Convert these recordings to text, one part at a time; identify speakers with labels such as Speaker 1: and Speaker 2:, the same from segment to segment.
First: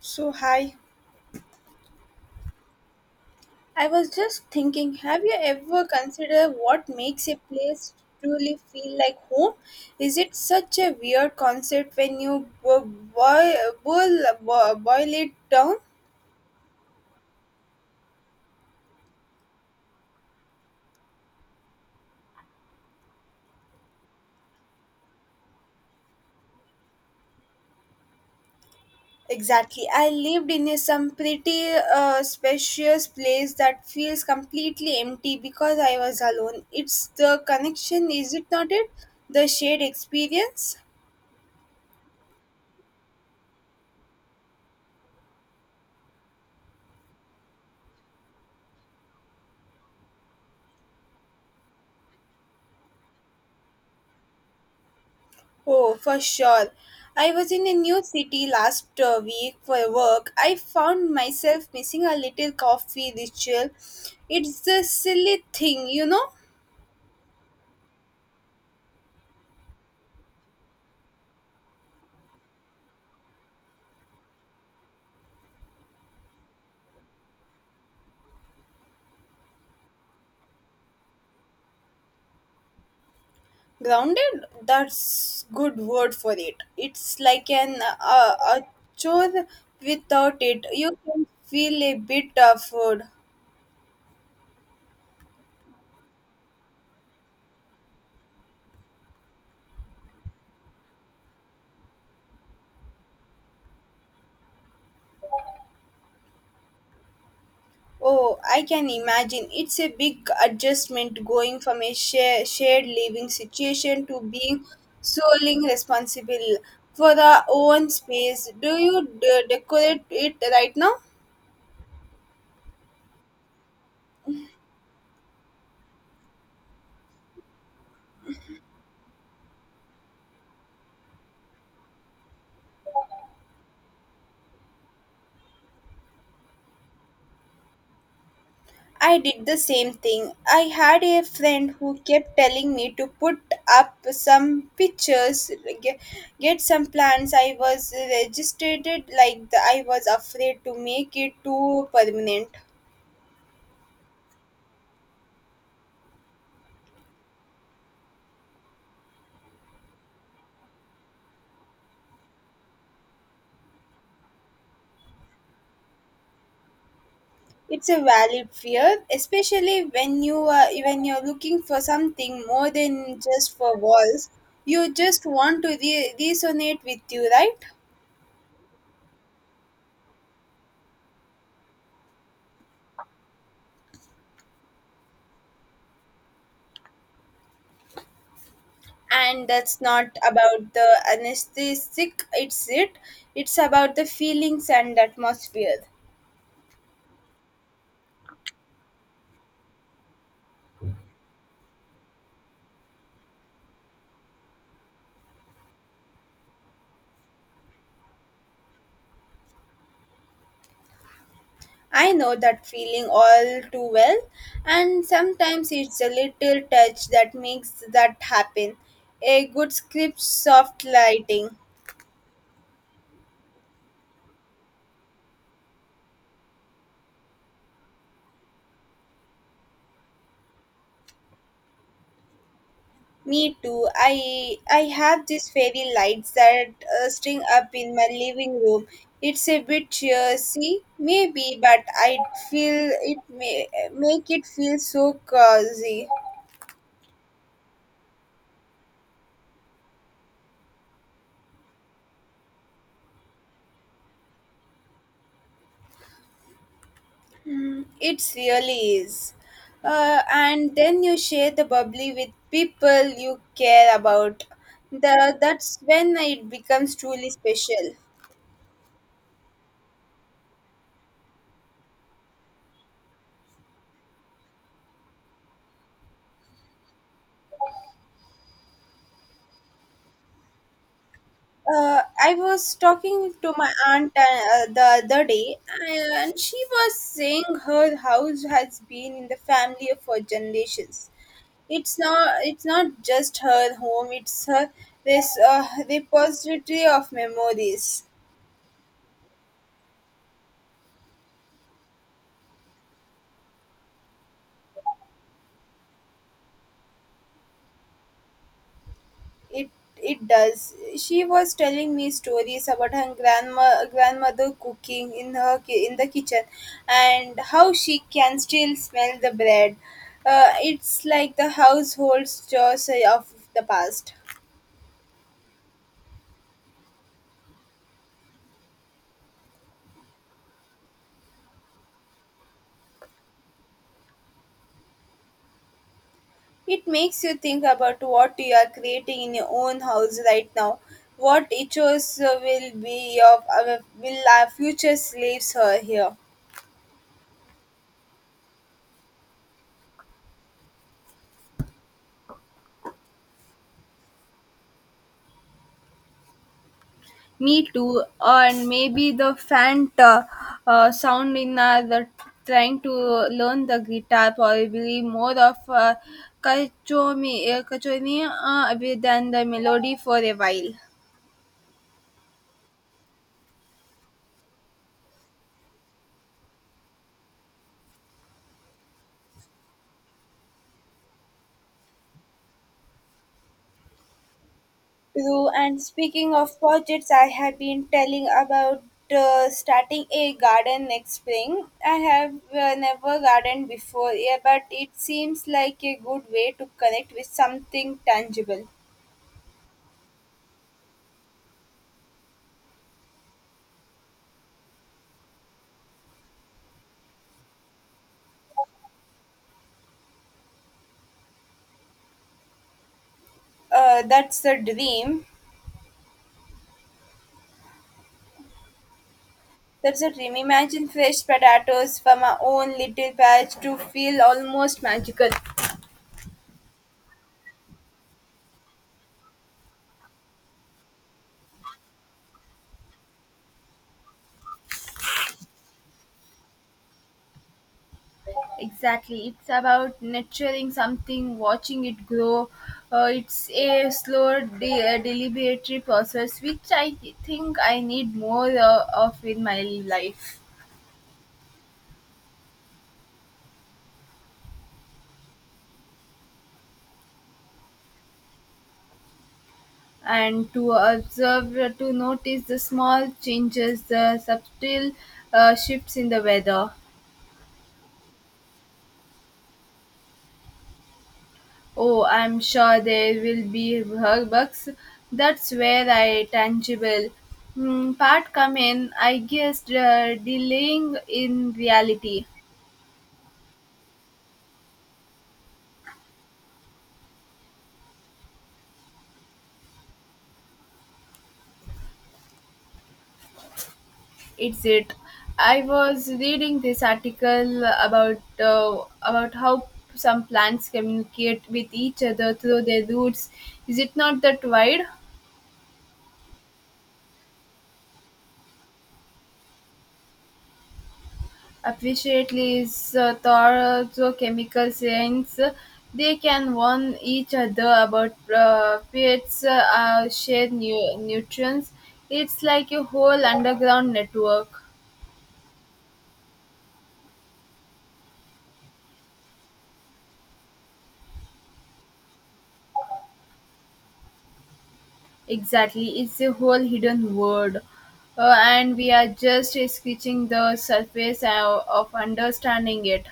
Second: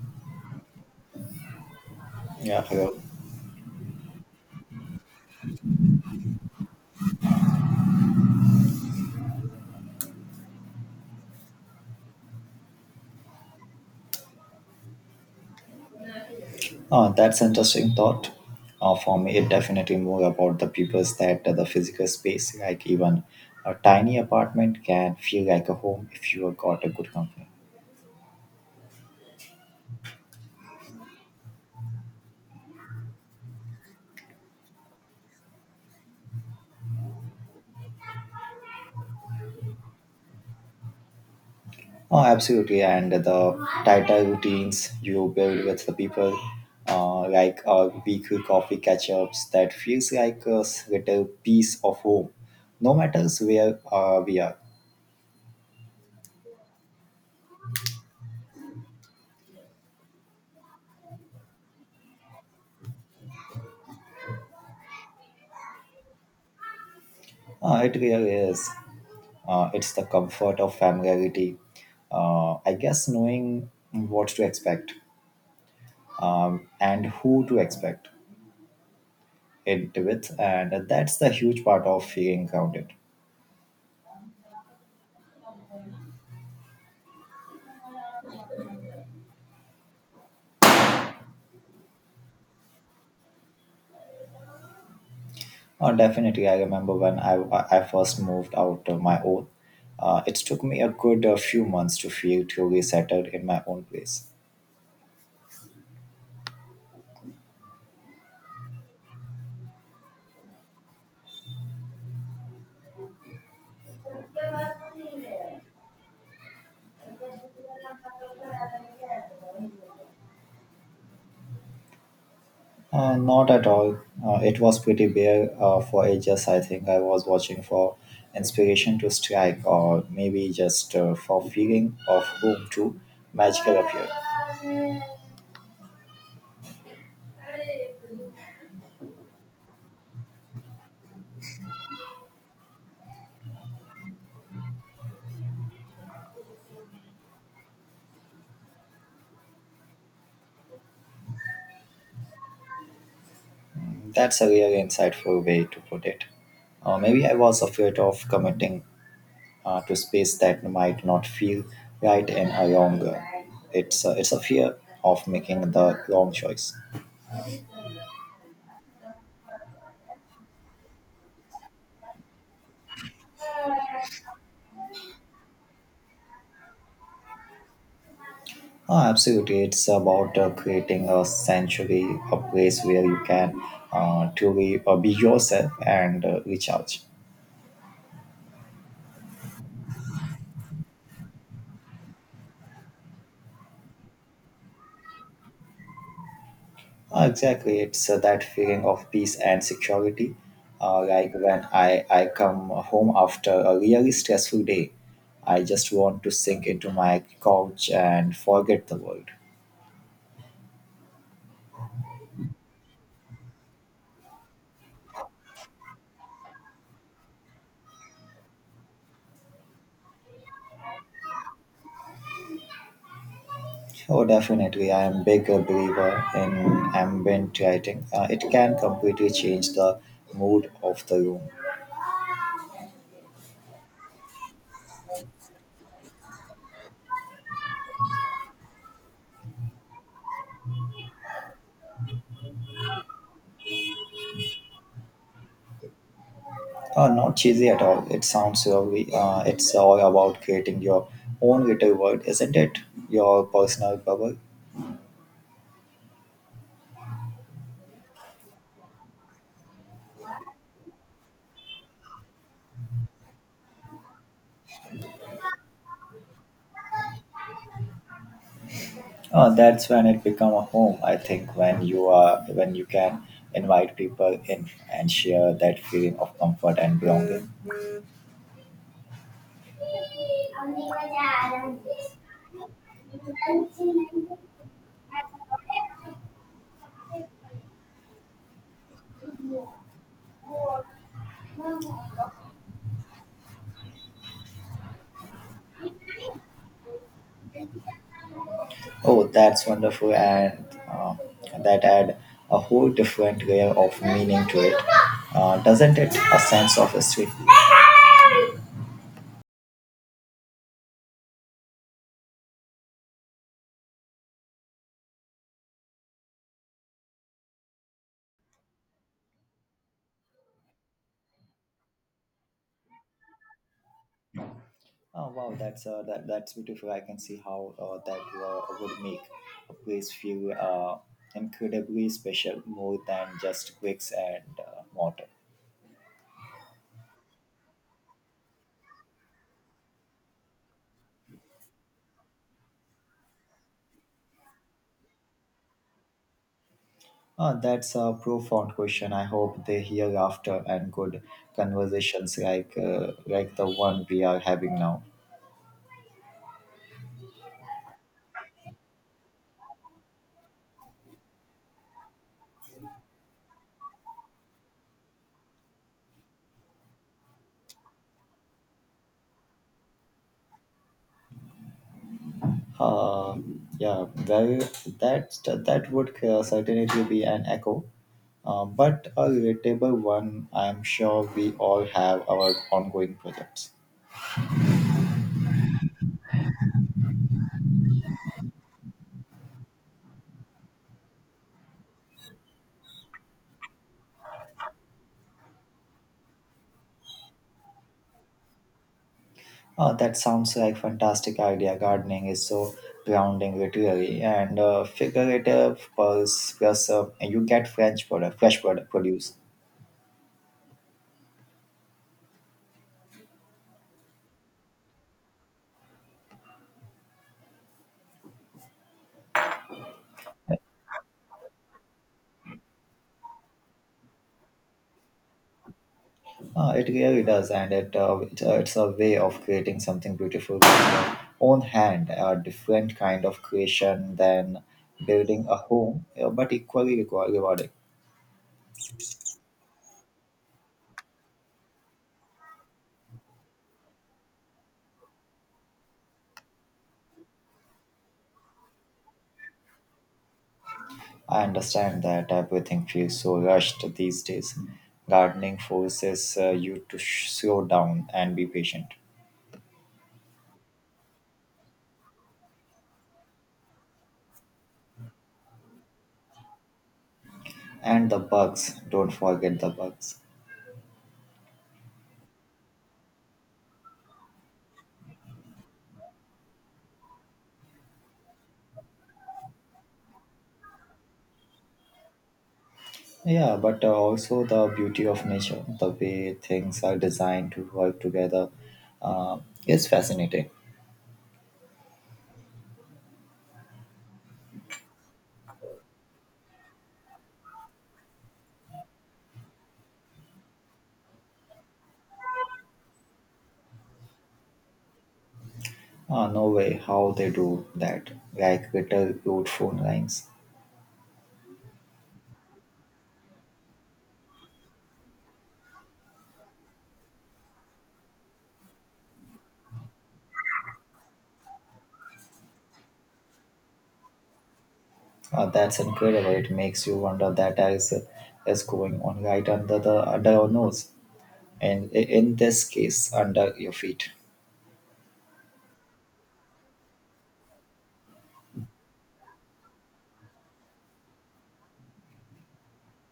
Speaker 1: So, hi.
Speaker 2: Yeah, hello.
Speaker 1: I was just thinking, have you ever considered what makes a place truly feel like home? Is it such a weird concept when you boil, boil it down?
Speaker 2: That's interesting thought. For me, it definitely more about the peoples that the physical space, like even a tiny apartment, can feel like a home if you have got a good company.
Speaker 1: Exactly. I lived in a, some pretty spacious place that feels completely empty because I was alone. It's the connection, is it not it? The shared experience?
Speaker 2: Oh, absolutely. And the tighter routines you build with the people, like weekly coffee catch-ups, that feels like a little piece of home, no matter where we are.
Speaker 1: Oh, for sure. I was in a new city last week for work. I found myself missing a little coffee ritual. It's a silly thing, you know?
Speaker 2: It really is. It's the comfort of familiarity. I guess knowing what to expect and who to expect it with, and that's the huge part of feeling grounded.
Speaker 1: Grounded? That's good word for it. It's like an a chore without it. You can feel a bit of food.
Speaker 2: Definitely, I remember when I first moved out of my own. It took me a good few months to feel truly settled in my own place.
Speaker 1: Oh, I can imagine. It's a big adjustment going from a shared living situation to being solely responsible for the own space. Do you decorate it right now?
Speaker 2: Not at all. It was pretty bare for ages. I think I was watching for inspiration to strike, or maybe just for feeling of whom to magical appear.
Speaker 1: I did the same thing. I had a friend who kept telling me to put up some pictures, get, get some plants. I was registered like the, I was afraid to make it too permanent.
Speaker 2: That's a really insightful way to put it. Maybe I was afraid of committing to space that might not feel right in a long run. It's a fear of making the wrong choice.
Speaker 1: It's a valid fear, especially when you are when you're looking for something more than just for walls. You just want to resonate with you, right?
Speaker 2: Oh, absolutely. It's about creating a sanctuary, a place where you can truly be yourself and recharge.
Speaker 1: And that's not about the anesthetic. It's it. It's about the feelings and atmosphere.
Speaker 2: Exactly. It's that feeling of peace and security. Like when I come home after a really stressful day, I just want to sink into my couch and forget the world.
Speaker 1: I know that feeling all too well, and sometimes it's a little touch that makes that happen. A good script, soft lighting.
Speaker 2: Oh, definitely. I am big a believer in ambient writing. It can completely change the mood of the room.
Speaker 1: Me too. I have these fairy lights that string up in my living room. It's a bit cheersy, maybe, but I feel it may make it feel so cozy.
Speaker 2: Not cheesy at all. It sounds lovely. It's all about creating your own little world, isn't it? Your personal bubble.
Speaker 1: It really is. And then you share the bubbly with people you care about. That's when it becomes truly special.
Speaker 2: That's when it become a home. I think when you are when you can invite people in and share that feeling of comfort and belonging.
Speaker 1: I was talking to my aunt the other day, and she was saying her house has been in the family for generations. It's not just her home. It's her this repository of memories.
Speaker 2: Oh, that's wonderful, and uh, that add a whole different layer of meaning to it, doesn't it? A sense of history.
Speaker 1: It it does. She was telling me stories about her grandma grandmother cooking in her in the kitchen, and how she can still smell the bread. It's like the household chores of the past.
Speaker 2: Oh wow, that's beautiful. I can see how that would make a place feel incredibly special, more than just bricks and mortar.
Speaker 1: It makes you think about what you are creating in your own house right now. What it shows will be of our will our future slaves her here.
Speaker 2: That's a profound question. I hope they hear after and good conversations like the one we are having now.
Speaker 1: Me too, and maybe the faint sound in the trying to learn the guitar probably more of kachomi, kachoni than the melody for a while.
Speaker 2: Uh, yeah, well, that that would certainly be an echo, but a relatable one. I'm sure we all have our ongoing projects.
Speaker 1: True, and speaking of projects, I have been telling about starting a garden next spring. I have never gardened before, yeah, but it seems like a good way to connect with something tangible.
Speaker 2: Oh, that sounds like fantastic idea. Gardening is so grounding, literally, and figurative pulse plus you get French product, fresh product produce.
Speaker 1: That's the dream. That's a dream. Imagine fresh potatoes from our own little patch to feel almost magical.
Speaker 2: It really does, and it's a way of creating something beautiful with your own hand, a different kind of creation than building a home, but equally rewarding.
Speaker 1: Exactly. It's about nurturing something, watching it grow. It's a slow, deliberate process, which I think I need more of in my life.
Speaker 2: I understand that everything feels so rushed these days. Gardening forces you to slow down and be patient.
Speaker 1: And to observe, to notice the small changes, the subtle shifts in the weather.
Speaker 2: And the bugs, don't forget the bugs.
Speaker 1: Oh, I'm sure there will be bugs. That's where I tangible part come in. I guess delaying in reality.
Speaker 2: Yeah, but also the beauty of nature, the way things are designed to work together uh, is fascinating.
Speaker 1: It's it. I was reading this article about how some plants communicate with each other through their roots. Is it not that wide?
Speaker 2: No way, how they do that, like little cute phone lines.
Speaker 1: Appreciately is thorough chemical science. They can warn each other about pets' shared nutrients. It's like a whole underground network.
Speaker 2: That's incredible. It makes you wonder that as is going on right under the under your nose, and in this case under your feet.
Speaker 1: Exactly, it's a whole hidden world, and we are just scratching the surface of understanding it.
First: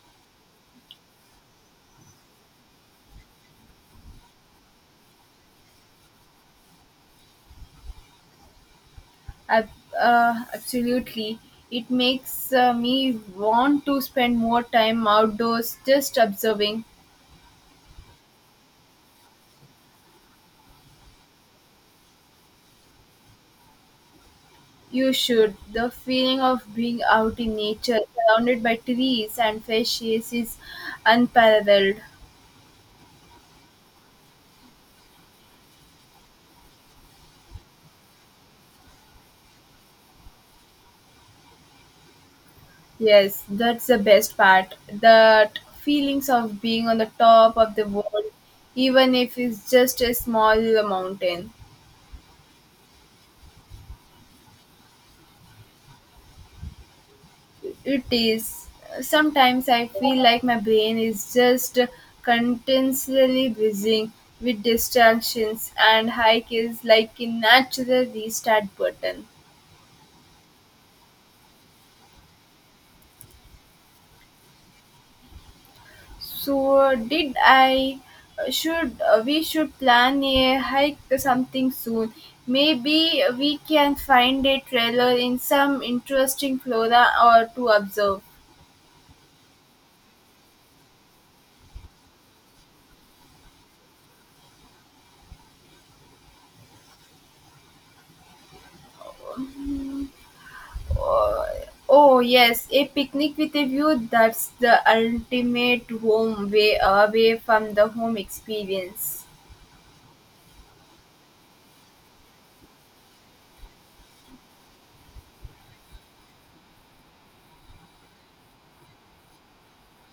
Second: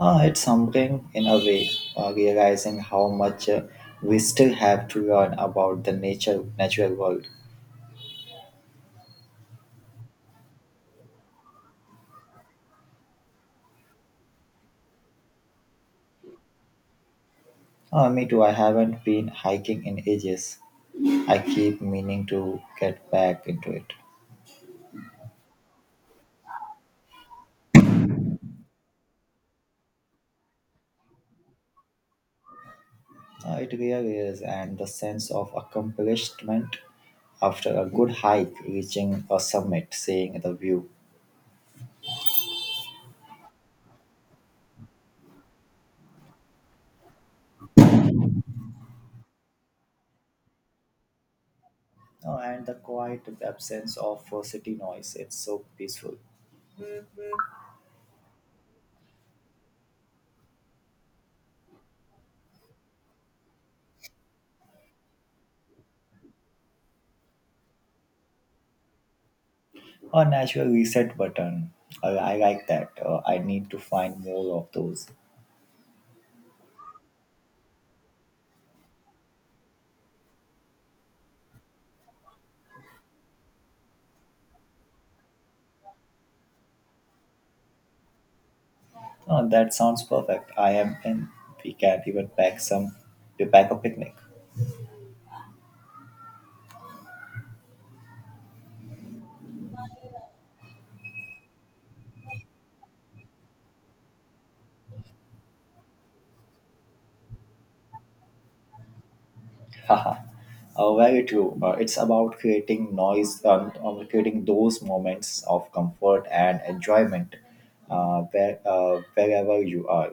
Speaker 2: It's humbling in a way, realizing how much we still have to learn about the nature natural world.
Speaker 1: Ab- Absolutely, it makes me want to spend more time outdoors, just observing.
Speaker 2: Me too. I haven't been hiking in ages. I keep meaning to get back into it.
Speaker 1: You should. The feeling of being out in nature, surrounded by trees and fresh air, is unparalleled.
Speaker 2: It really is, and the sense of accomplishment after a good hike, reaching a summit, seeing the view,
Speaker 1: Yes, that's the best part. That feelings of being on the top of the world, even if it's just a small mountain.
Speaker 2: and the quiet absence of city noise. It's so peaceful.
Speaker 1: It is. Sometimes I feel like my brain is just continuously buzzing with distractions, and hike is like a natural restart button.
Speaker 2: A natural reset button. I like that. I need to find more of those.
Speaker 1: So did I should we should plan a hike something soon. Maybe we can find a trailer in some interesting flora or to observe.
Speaker 2: Oh, that sounds perfect. I am in. We can even pack some. We pack a picnic.
Speaker 1: Oh, oh yes, a picnic with a view that's the ultimate home way away from the home experience.
Speaker 2: Haha. Very true. It's about creating creating those moments of comfort and enjoyment wherever you are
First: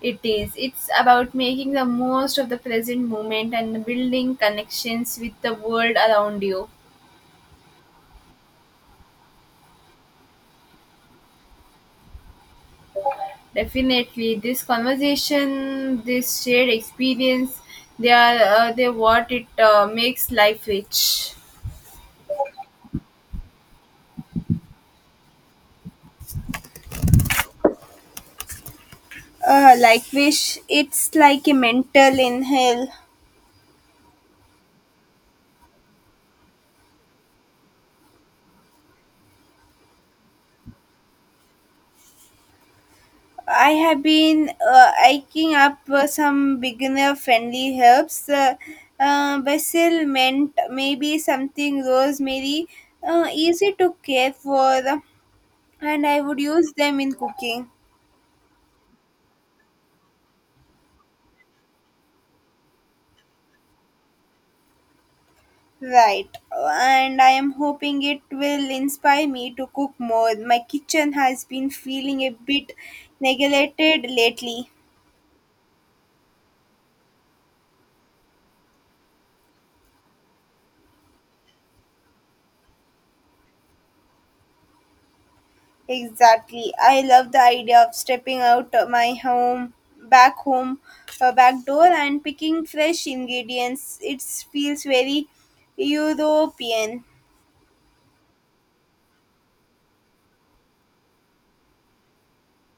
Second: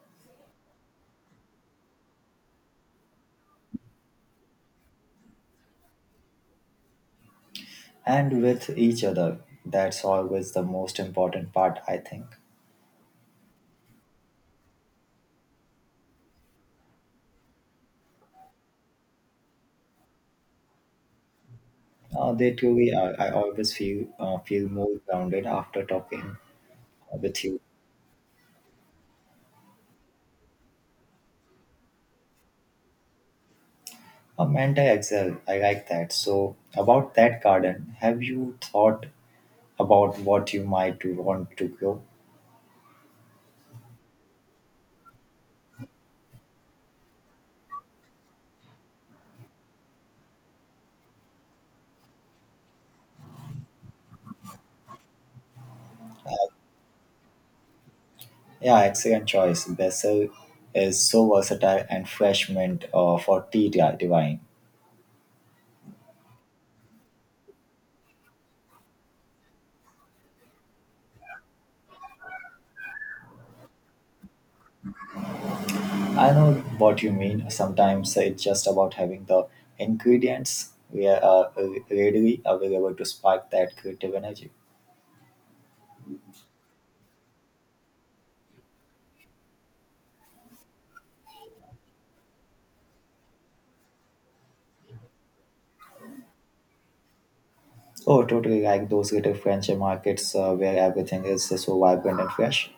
Speaker 1: It is. It's about making the most of the present moment and building connections with the world around you.
Speaker 2: and with each other. That's always the most important part, I think.
Speaker 1: Definitely, this conversation, this shared experience, they are they what it makes life rich.
Speaker 2: They too, I always feel feel more grounded after talking with you.
Speaker 1: Like wish it's like a mental inhale.
Speaker 2: And I excel. I like that. So about that garden, have you thought about what you might to want to grow?
Speaker 1: I have been hiking up some beginner friendly herbs. Basil, mint, maybe something rosemary. Easy to care for, and I would use them in cooking.
Speaker 2: Yeah, excellent choice. Basil is so versatile and fresh mint for tea divine.
Speaker 1: Right, and I am hoping it will inspire me to cook more. My kitchen has been feeling a bit neglected lately.
Speaker 2: I know what you mean. Sometimes it's just about having the ingredients we are uh, readily available to spark that creative energy.
Speaker 1: Exactly. I love the idea of stepping out of my home, back door, and picking fresh ingredients. It feels very European.
Speaker 2: Oh, totally like those little French markets where everything is so vibrant and fresh.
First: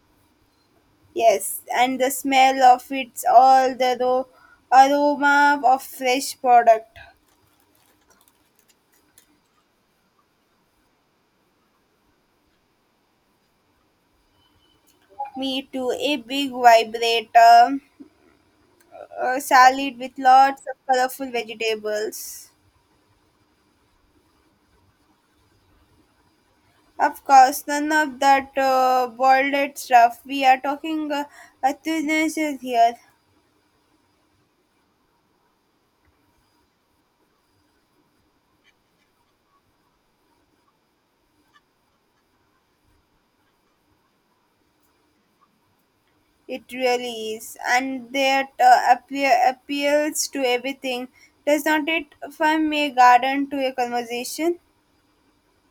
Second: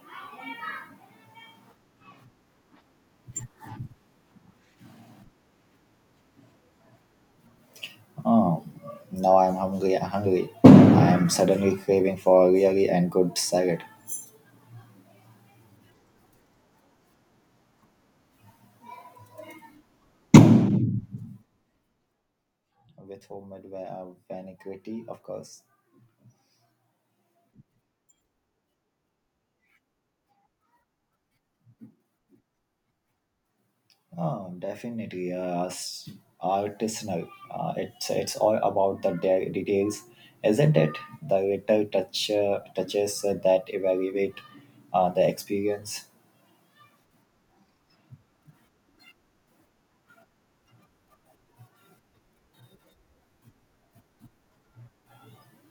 Speaker 1: Yes, and the smell of it's all the aroma of fresh product.
Speaker 2: Oh, now I'm hungry. I'm suddenly craving for a really and good salad
Speaker 1: Me too. A big vibrator salad with lots of colorful vegetables.
Speaker 2: with homemade vinaigrette, of course.
Speaker 1: Of course, none of that boiled stuff. We are talking a Tunisian here.
Speaker 2: Oh, definitely. Artisanal. It's all about the details, isn't it? The little touches that elevate the experience.
Speaker 1: It really is, and that appeals to everything. Does not it from a garden to a conversation?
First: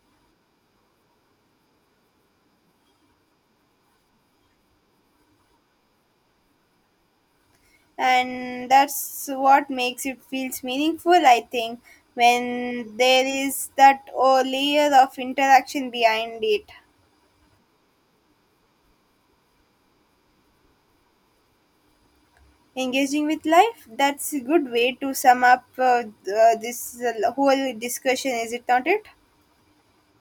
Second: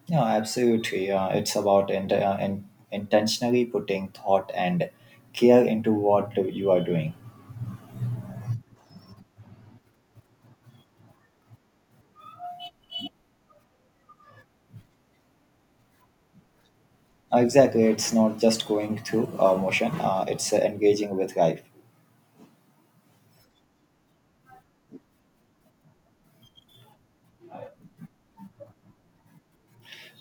Speaker 2: Yeah, absolutely. It's about intentionally putting thought and care into what you are doing.
Speaker 1: And that's what makes it feels meaningful, I think, when there is that oh, layer of interaction behind it.
Speaker 2: Exactly. It's not just going through motion, it's engaging with life.
Speaker 1: Engaging with life. That's a good way to sum up this whole discussion, is it not it?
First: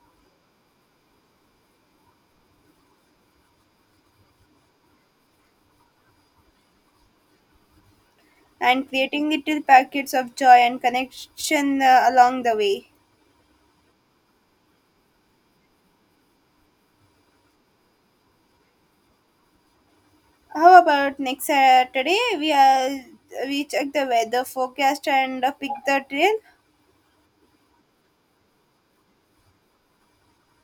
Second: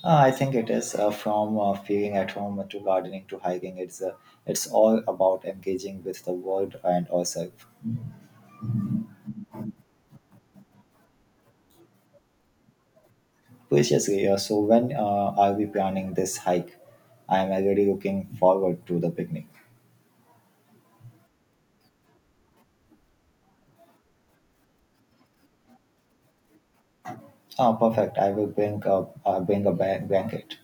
Speaker 2: I think it is from feeling at home to gardening to hiking. It's all about engaging with the world and ourselves.
Speaker 1: And creating little packets of joy and connection along the way.
Speaker 2: Preciously. So when are we planning this hike? I am already looking forward to the picnic.
Speaker 1: How about next Saturday? We check the weather forecast and pick the trail.
Speaker 2: Oh, perfect. I will bring a blanket.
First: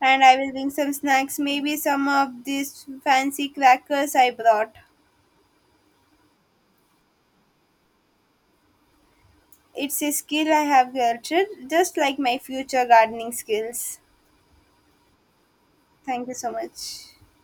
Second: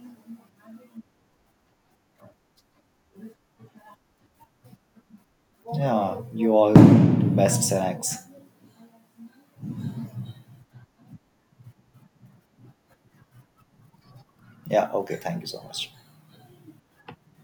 Speaker 1: And I will bring some snacks, maybe some of these fancy crackers I brought.
Speaker 2: Yeah, you all do best snacks.
Speaker 1: It's a skill I have nurtured, just like my future gardening skills.
Speaker 2: Yeah, okay, thank you so much.
Speaker 1: Thank you so much.